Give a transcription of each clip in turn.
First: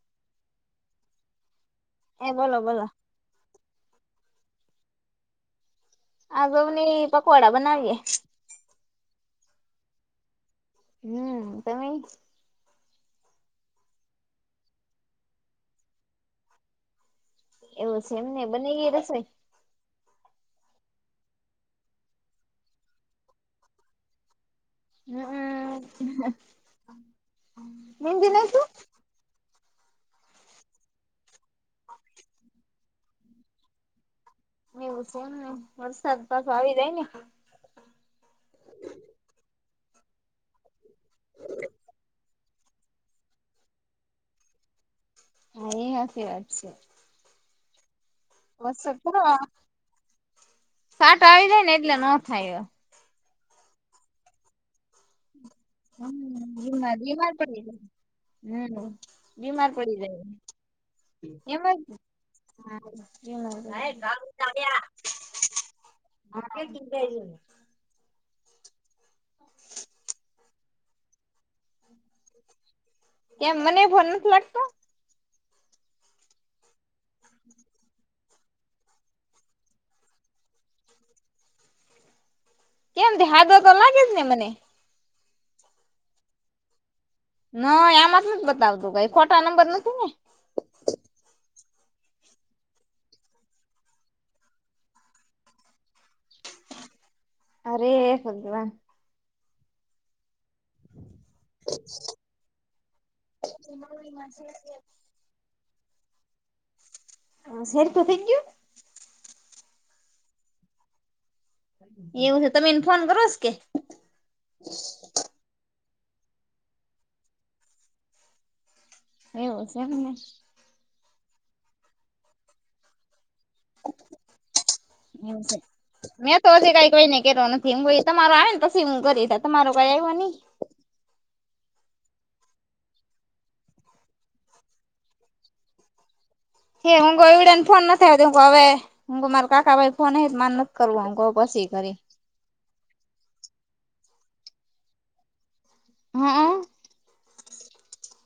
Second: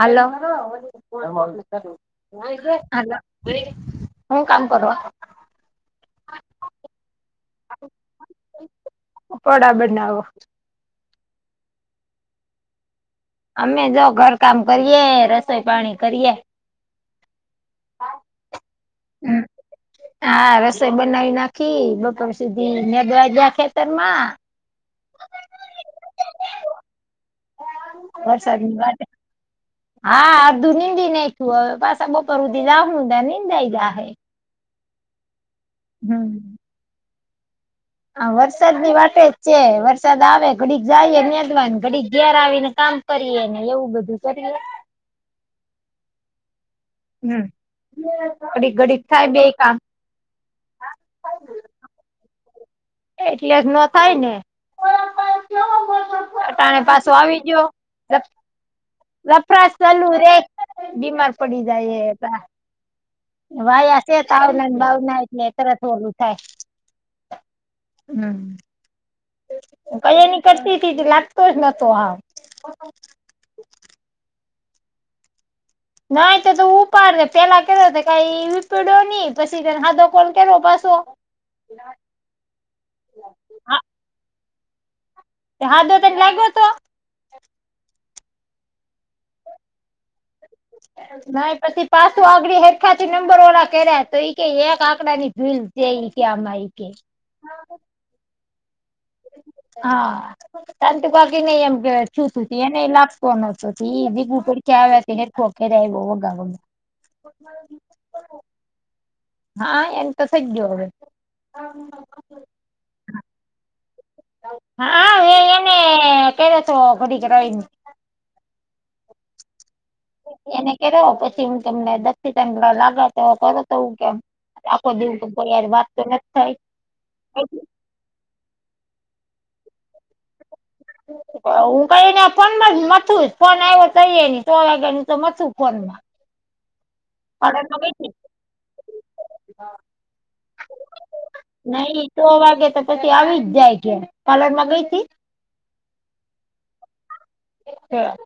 Hello હ એ બોલો બોલો હું કામ કર આગમ પકોવાડા બનાવીએ પોળા બનાવો હમ તમે અમે જો ઘરકામ કરીએ રસોઈ પાણી કરીએ એવું છે એમ ને બને ગય હ હા રસોઈ બનાવી નાખી બપોર સુધી મેદવાજા ખેતર માં હમ નિમ દનેતું. વરસાદની વાટે હા અધું નિંદ નાખયું હવે પાછા બપર ઉધી લાવણ ઉા નિંદાઈ ગ હે. એવું છે ને વરસાદ પાછો આવી જાય ને. હા વરસાદ ની વાત જ છે વરસાદ આવે ઘડી જાય ન્યાદમાં ઘડી ઘેર આવી ને કામ કરીએ ને એવું બધું કરી. હા એ હસીી વાત છે. હમ અડી વરસાદ ઘડીિત થાય બે કામ. સાટ આવી જાય ને એટલે ન થાય. એટલે જ ન થાય ને. હમ એવ અટાણે પાછો નદીલી આવી ગયો માતાડ. હમ બીમાર લફરાશ પડી ચાલુ જાય. રે બીમાર પડી એમ જાય એ ત. વાય આશે ત ભાવ ના એટલે તરત ઓલું થાય. જ હમ કઈ નીકતી હતી લાગતો જ નતો આમ. કેમ મને એ ફોન નથી લાગતો. નાહી તો ત ઉપાડ પેલા કે કઈ વિપડ્યો નહી પછીને હાદો કોલ કે પાછો. બના એમ દે હ તો લાગેદને મને. તે હા ધો તારી લાગ્યો હતો. નહી આમાં જ નથી બતાવતું કઈ ખોટા નંબર નથી ને. [inaudible] ના પછી પાછું આગળડી હેઠખાથી નંબર વાળા કર્યા તોઈ કે એક આંકડા ની જોઈ જઈ કે અમમા કે. અરે શધવા હા તંતુ બાકી નઈ એમ કેું તું એને લાગતો નતો બીુડ ક્યાં તેર ખોકેરે એ બો ગમાં. હ સેર તો તૈંગ્યું. [unintelligible] [inaudible] હા એંત સજજ્યો હોવે. [inaudible] [unintelligible] એવું છે તમે એને ફોન કરોસ કે. [inaudible] હા એને ક હતો ઘડીક રવીને. [inaudible] [unintelligible] એવું છે મને એને કેો પછી હું તમને દી ત લાગાવ તો કરું. તોું કેમ આખો દેવું કે એવું છે કોઈયાર વાત તો નથી થાય. તમારરો આવે ને પછી હું કરી તમારરો કઈ આવ્યો નહી. હું કઈ ને ફોન માં જ મથું ફોન આવ્યો તોઈ ને તો વાગે ન તો મથું ફોન માં હેમ. હડે ને ફોન નથી આવતો હ હવે હ મારે કાકા ભાઈ ફોન માન નથી કરવું હમ કહ પછી કરી. નહી સો વાગે તો પછી આવી જ જાય છે કલર માં ગઈ. હા. [inaudible] [unintelligible]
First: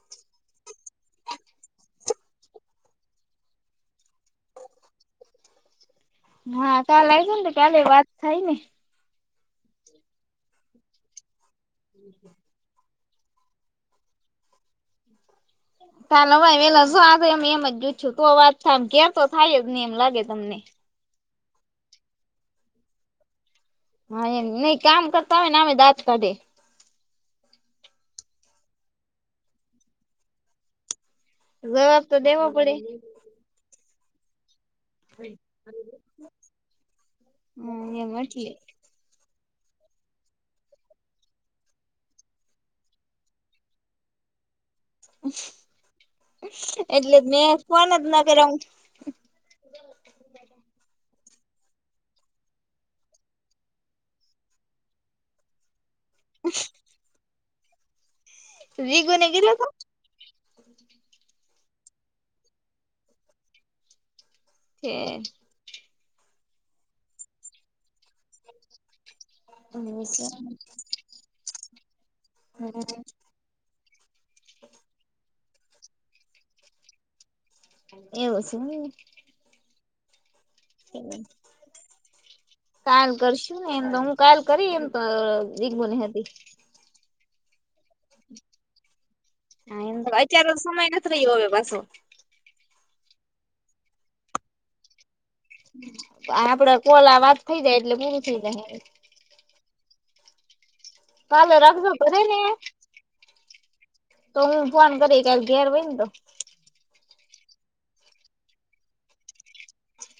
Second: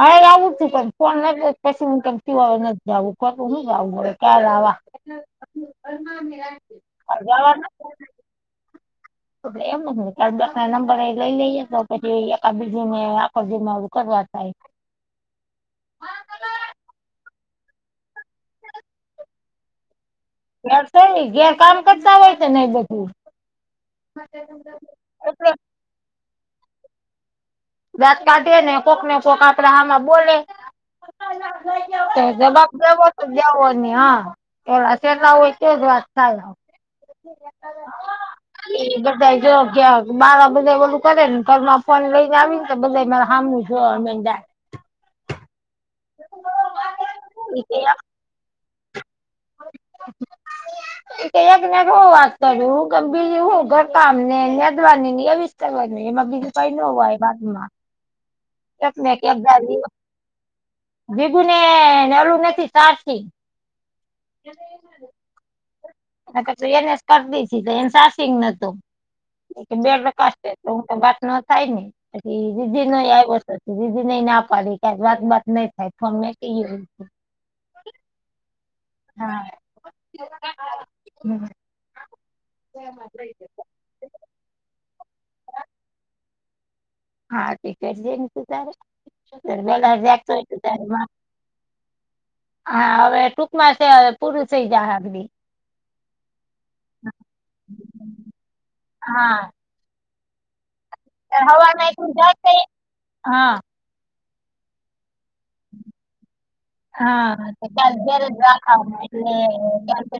હરે આવું તું પણ ફોન નથી પછી હ કમ નથી જું ખોટું ન જું પડે ક્યા આવવા. અ અદવાદ. થઈને. એલે એમ જ નંબર લઈ લઈએ તો પછી ને આળ જેને કરવાતાાય. ચાલો ભાઈ વેલા જો આ થ એમ એમ જ ગુ છું તો વાત થાય એમ કેર તો થાય જ ને એમ લાગે તમને. ન જ્યાં કામ કરતા હોય છે નને બધું. હા એ નહી કામ કરતા હોય એટલે ને અમે દાત કાઢે. દાંત કાઢે ને કોક ને કોક આપડે આમાં બોલે. જવાબ તો દેવો જવાબ પડે દવો તો જવો નહી હા એ શેર ના હોય તોજ વાત થાય હા. હા એમ એટલે એ બધા જો ક્યાં બાર બધા બધું કરે ને ઘરમાં આપવાને લઈને આવી તો બધાં મર સામું જોવા મંડયા એટલે મેં ફોન જ ના કર્યો હ [inaudible] એક ને એક હું વાત કરું ગ બીજું હું ઘર કામ ને મેદવાની ની વાની હોય એમાં બીજું કઈ ન હોય વાતમાં તેજ મેં જીગુને કેમ કીધું તું દીધું ને નેલું નથી સારથી હ [inaudible] પી એને કરતી તો એને ચાજીગ નતું હમ બેડકાશે તો હું તો વાત ન થાય ને પછી દીદી ન આવ દીદી નેઈ ના પાડી કે વાત બાત નઈ થાય તો અમને કહીએ એવું છે. હા હમ કાલ કરશું ને એમ તો હું કાલ કરી એમ તો રીગભોને હતી હા તી કરી જે ને તો તારે હા એમ જા હોઈ અત્યારે ત્યાર સમય બા નથી રહ્યો હવે પાછો હા હવે ટૂંકમાં છે પૂરું થઈ જાહે એમબી આપડા કોલ આ વાત થઇ જાય એટલે પૂરું થઇ જાય હા કાલે હવા રાખજો નાખું ભરીને જાય હા તો હું ફોન કરીને ઘેર હોય ને તો હા જ્યારે જ રાખા એટલે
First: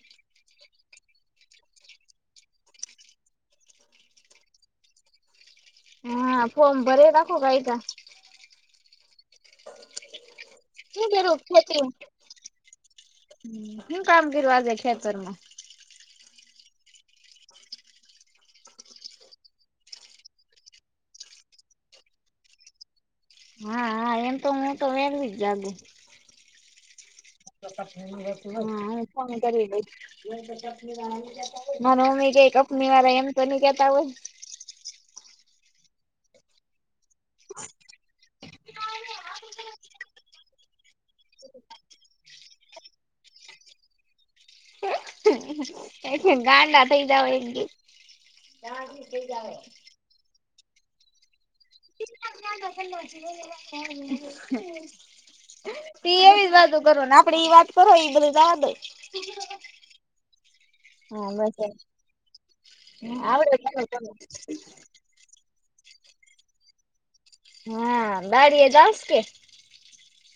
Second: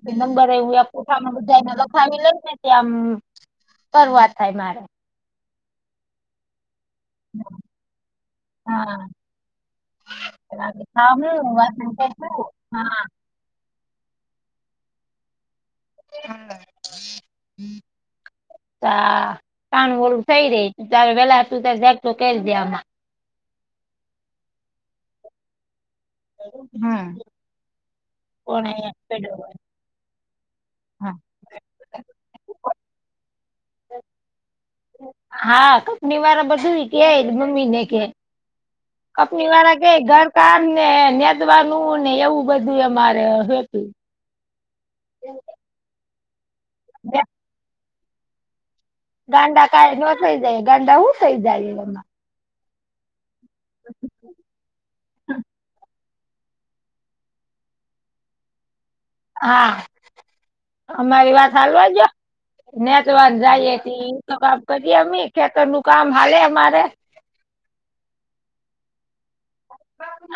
પછી નંબર એવું કોઠા માં બધાય ને લખાવી લે ને ત્યાં કરવા થાય મારે હા ફોર્મ ભરે રાખો ગઈ તો હા મું શું કર્યું ખેતી સાંભળો હા હું કામ કરવા જઈ ખેતરમાં હા હમ કા કાન વળું થઈ રહી ત્યારે વેલા તું ત જખ તો કરી દેમાં હા હા એમ તો હું તો વેલી જ જાગુ હા હા હું ફોન હોય. કરી દઈ હા. મા મમ્મી કે કંપનીવાળા એમ તો નહી કેતા હોય હા કંપની વાર બધું કે મમ્મી ને કે કંપની વાળા કઈ ઘરકાર ને નેદવાનું ને એવું બધું અમારે હતું એવ એથી ગાંડા થઈ જવાય એમ કે એ ગાંડા કાઈ ન થઈ જાય ગાંડા ઉ થઈ જાય એમાં ગ જ હે [unintelligible] પી એવી જ વાતો કરો ને આપડે એઈ વાત કરો એ બધી જવા દો હા હા અમારી વાત બસ હાલવા જો નેચ વાત આવડે જાય એ તો કામ કરીએ અમે ખેતર નું કામ હાલે અમારે હા દાડી એ ચાલશે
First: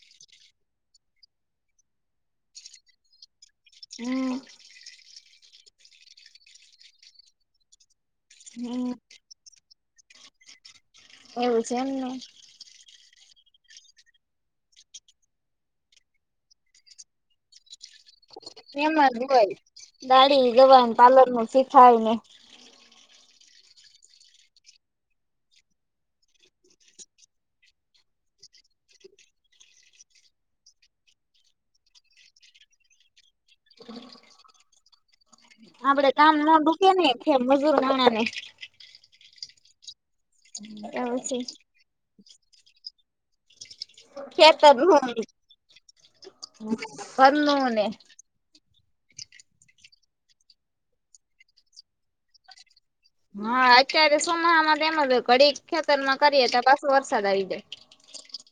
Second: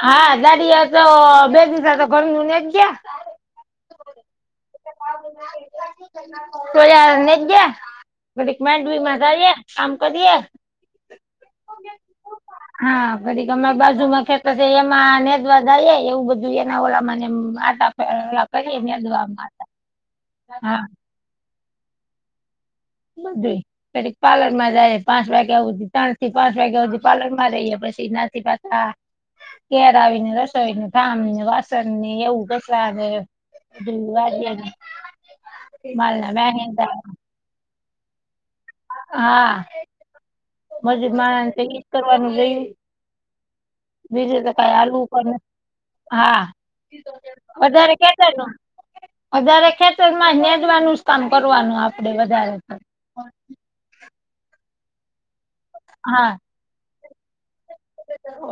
હા દાડીયાતો બે દિવસ તો ઘર ન ને ગયા હમ ાર જ ગયાડ હમ [unintelligible] કરીઆ એકામ કરીએ એવુ છે એમનું હા ફરી તમારી બાજુમાં ખેતો છે એમાં નેદવા જાય એવું બધું એના ઓલા [unintelligible] એમ જ નેદવામાં હોય આટા. દાડી હા ગવા, પાલર નું શીખાય ને. મધે. પાર્લરમાં જાય પાંચ વાગ્યા સુધી ત્રણ થી પાંચ વાગ્યા સુધી પાર્લર માં રઈએ પછી ન્યા થી પ હા, ઘેર આવીને રસોઈને કામને, વાસણ ને એવું કસરાને [unintelligible] આપડે કામ ના ડુકે ને છે મજૂર નાણા ને. હા મજુર એવું છે માણહ ને તો ઈજ કરવાનું હોય. બીજું તો ખેતર કઈ આલુ નું પણ, હા, ઘરનું ને વધારે કઈ વધારે ખેતરમાં નેદવાનું જ કામકરવાનું આપડે વધારે તો. હા અત્યારે સોમાહા માં તેમજ ઘડી ખેતર માં હા કરીએ તો પાછો વરસાદ આવી જાય.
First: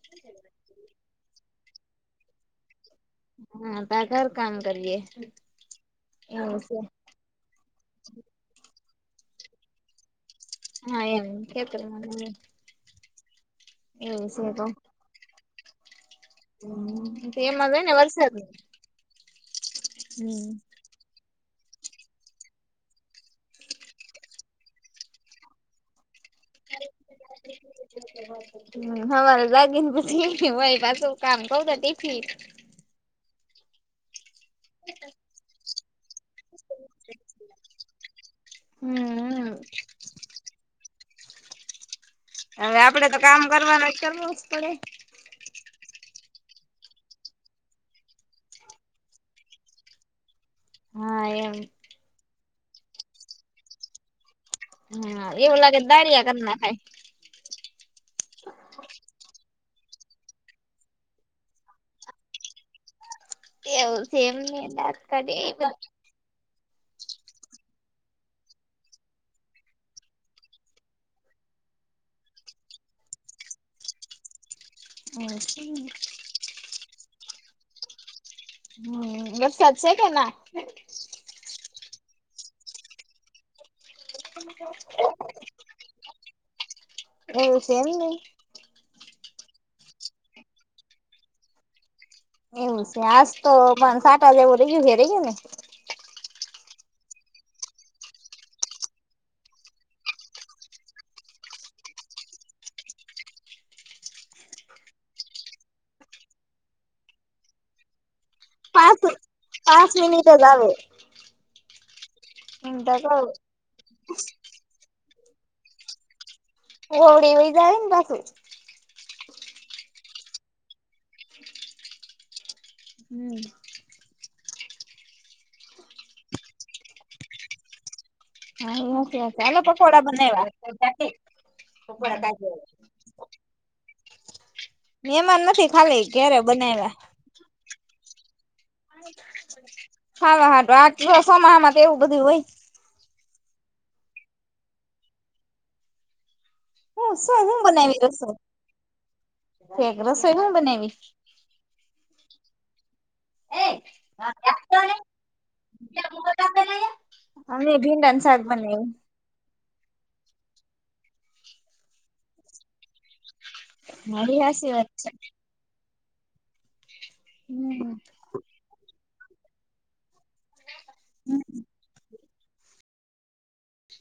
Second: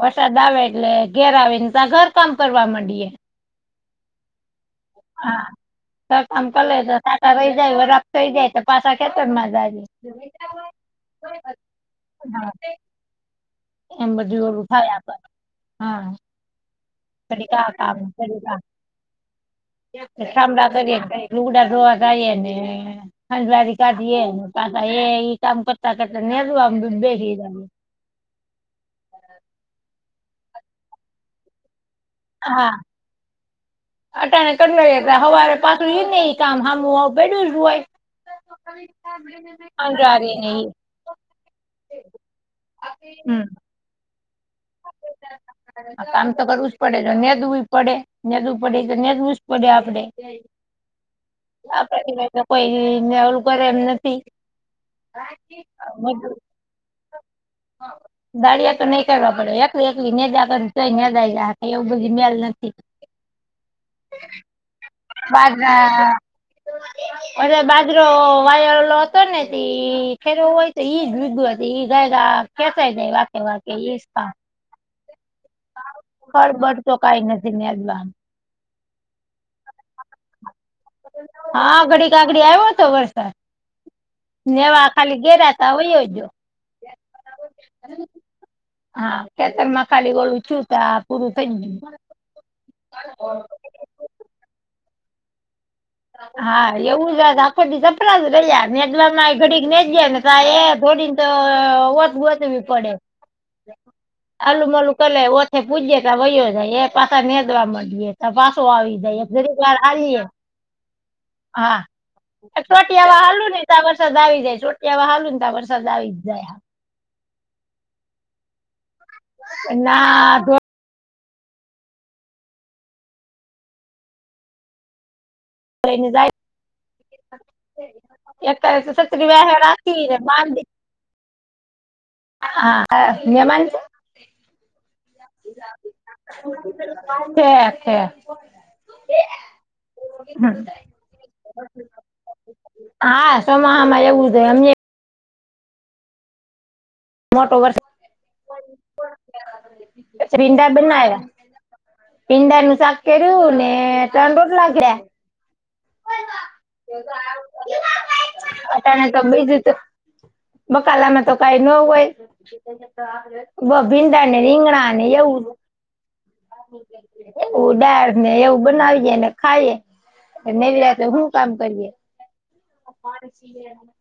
વરસાદ આવે એટલે ઘેર આવીને ત્યા ઘર કામ કરવા માંડીએ. હા તા ઘર કામ કરીએ. હા ઘર કામ એવું કર છે તો સાતા રહી જાય વરખ થઈ જાય તો પાસા ખેતરમાં જાઈને. હા એમ ખેતર માં [inaudible] હા એમ બધું ઓળું થાય આપણે, હા. [unintelligible] [unintelligible] કા કા હોય ને કામ વરસાદ કરીએ. હમ કામ રાખે ને કઈ લુગડા ધોવા જાઈએને. હંજવારી કાઢીએ પાસા એ ઈ કામ કરતા કરતા નેરવા બે [inaudible] હમ્મ હવારે જાગીનેય પાછા કામ કરતી. હા, અટાને કતલે, હવારે પાછું ઈ ને ઈ કામ હામુ પૈડું હોય. હમ અંગારીને ઈ. હવે આપડે તો કામ હમ કરવાના જ કરવું જ પડે. [inaudible] કામ તો કરવું જ પડે જો નેદવું પડે, નેધવું પડે, તો નેદવું જ પડે આપડે. હા એમ. આપવાય કોઈ નેવલું કરે એમ નથી. હા એવું લાગે તો દાળિયા કર નખાય. દાળિયા તો નહી કરવા પડે એક એકલી નેદા કર તોય નેદાખ એવું બધી મેલ નથી. એવું જે એમને દાત કાઢ [unintelligible] અને બાજરો વાયલો હતો ને તી ફેરવો હોય તો ઈ જ બીધું હતી ગાય. કેસાય જાય વાકે વાકે એ જ વાક. [unintelligible] ખળબળ તો કઈ નથી નેદવા. હમ્મ, વરસાદ સે કે ના? હા ઘડી ક આગડી આવ્યો હતો વરસાદ નેવા ખાલી ગેરા ત્યાં વયો જ્યો. એવું સે એમને. હા ખેતર માં ખાલી ગોળું છતા પૂરું થઈ ગ્યું. એવું છે આજ તો પણ સાતાજેવું રેયું છે ર ગયું ને? હા એવું જ વાત આખો દિ સપડા જ રહ્યા નેદવામાં ઘડી નેચ્યા ને રા એ થોડીને તો વત ગોચવી પડે. આલુ મલું કરલે ઓછે પૂજે તા વયો જાય એ પાછ નેદવા તા પાછો આવી પાંચ જાય એ. જરીક વાર પાંચ આલીએ. [inaudible] હા એમ તો ચોટી હવા કવ હાલું ને તો વરસાદ આવી જાય. એવ હાલું ત પણ સદા આવી જાય હ. [unintelligible] ન હમ્મ. [unintelligible] એ સતરી હા વ્યા ચાલો પકોડા રાતીને બા. [inaudible] [unintelligible] હા. મહેમાન નથી [unintelligible] ખાલી ઘેરે બનાવ્યા [unintelligible] [inaudible] હાવા હાો આ સોમામાં એવું બધું હોય. હા સોમાહામાં એવું થ એમને રસોઈ મોટો શું વરસાદ બનાવી રસોઈ એક રસોઈ શું બનાવી? પીંડા નું શાક કે્યું ને ટાંડો જ લાગ્યા અમે ભીંડન શક બના અટાણે તો બીજું તો બકાલામાં તો કઈ ન હોય. બ હા ભિંડાાને એ હાચી વાત રીંગણાને છે એવું એવું ડળ ને એવું બનાવીએ ને ખાઈએ. નવી રાતો હું કામ કરીએ.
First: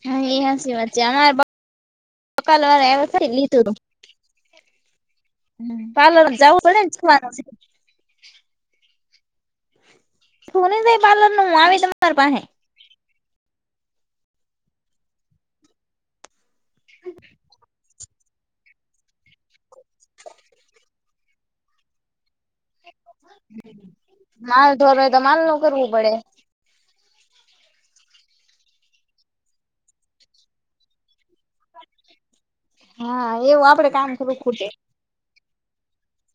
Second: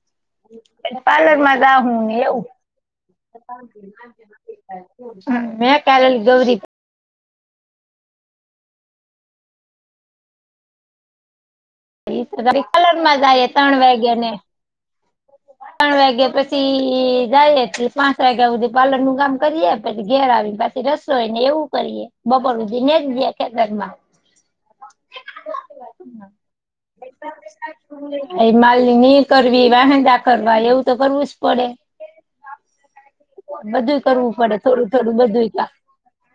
હા એ પાર્લરમાં રા હું ને એવું [unintelligible] રી લીધું હમ મેં કાલે પાર્લર ગૌરી જવું પડેનેવાનું [unintelligible] કલરમાં જ ત્રણ વાગ્યા ને ત્રણ વાગ્યા પ છી જાય એ પા ધી પ્લર નું કામ કરીએ પછી ઘેર આવી પછી રસોઈ ને એવું કરીએ બપોર દિનેશ જે કે ધરમાં માલ ઢોર હોય તો માલ નું કરવું પડે. એ માલ કરવી વાહંદા કરવા એવું તો કરવું જ પડે હા એવું આપડે બધું કામ કરવું પડે ખૂટે. થોડું થોડું બધું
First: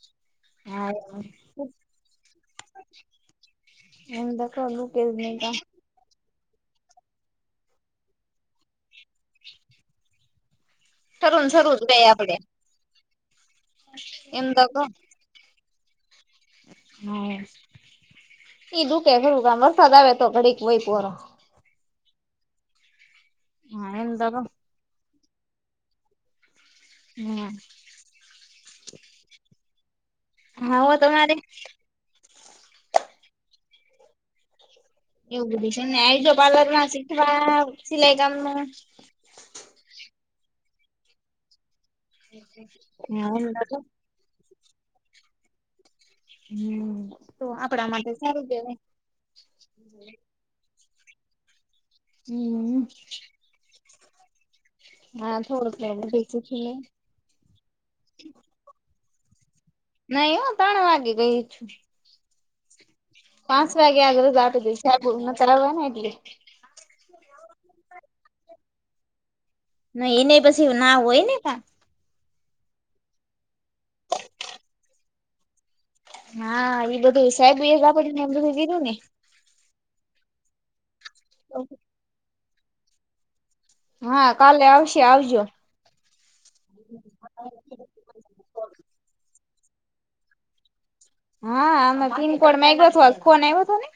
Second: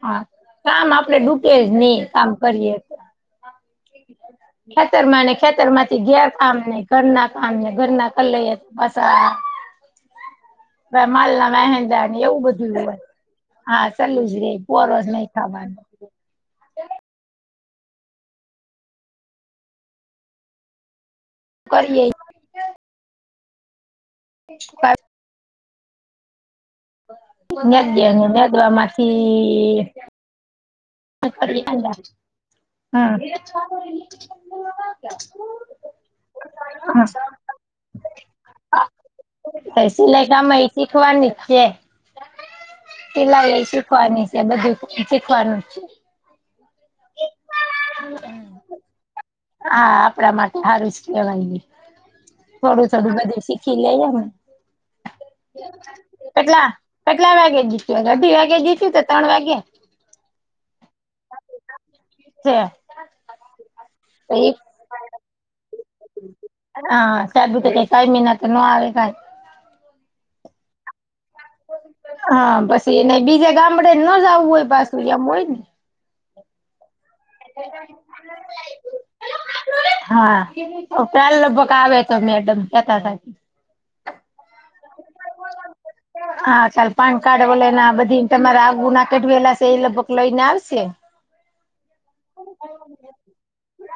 હા કામ હા આપડે એવું. ડૂટે જ નહી કામ કરીએે તો. [unintelligible] ખતર કામ ખેતરમાં ઘેર કામ નહ ઘર ના કામ ઘર ના ક લઈ તો બસ માલ ખરું ના શરૂ જ ગઈ વહેદા ની આપડે એવું બધું હા ચલું જ એમ રે તો પરોસ નહી ખાવાનું હા ઈ દુખે ખરું કામ વરસાદ આવે તો ઘડીક વયપરો કરીએ. [unintelligible] [unintelligible] હમ નદયાને નાદવા માંથી હા. [unintelligible] હા. એવું બધી છે ને આજ પાર્લર શીખવા સિલાઈ કામ ન સિલાઈ કામ એ શીખવાની છે. હા પેલ્લા એમ તો એ કઉ. શીખવાની સે બધું શીખવાનું છે.. હમ્મ તો આપડા માટે સારું કેવાય. આ-આ-આ આપડા માટે હારું જ કેવાઈ હમ થોડું થોડું બધેય શીખી લેઈએ ને. આમ થોળો [inaudible] બેચી કેટલા છીએ. કેટલા વાગે જીત્યા કઢી વાગે જીત્યુ કે તન વાગે નઈ અ તણ વાગે ગઇ છું. ચા પાંચ વાગ્યા [inaudible] જાબુ ને કરાવાને એટલે આ-આ-આ તો બી તે કઈ કાઈ મેના તો ન આવે કાઈ નઈ એને પછી ના ઓય ને કા કામ પસી એને બીજા ગામડે ન જાવું હોય પાસુ એમ હોય ને ના-ના-ના એ બધું [inaudible] કીધું ને હાઆ-આ-આ ઓ કાલ લગભગ આવે તો મેડમ નેતા થાય હઆ કાલે આવશે આવજો. હા ચાલ પાનકાર્ડ વલેને બધી તમારા આવ ગુના કેઢવેલા સે એ લગભગ લઈ ને આવશે. હઅ-અ-અ અમે પિનકોડ માયગો છલ કોને હતો ને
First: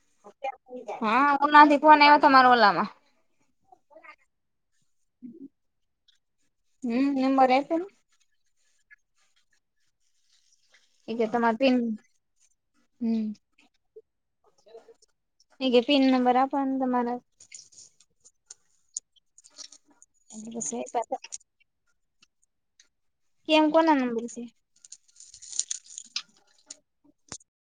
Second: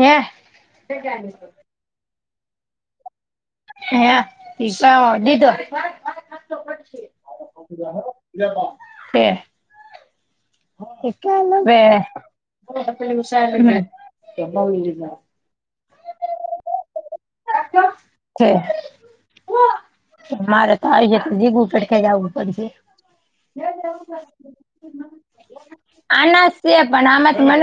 હે હા [inaudible] આયવો તો માર ઓલામાં હે દીતાવો દીધો હમ નંબર આપ્યો ને દે એ કે તમારે પિન વે હમ હમ્મ પીગે પીન નંબર આપો ન તમારે તે મારે તા આયી ગ્યા ત જીગું પડી તે જાવું પડશે. કેમ કોના નંબર સે? આના છે પન આમાં ત મને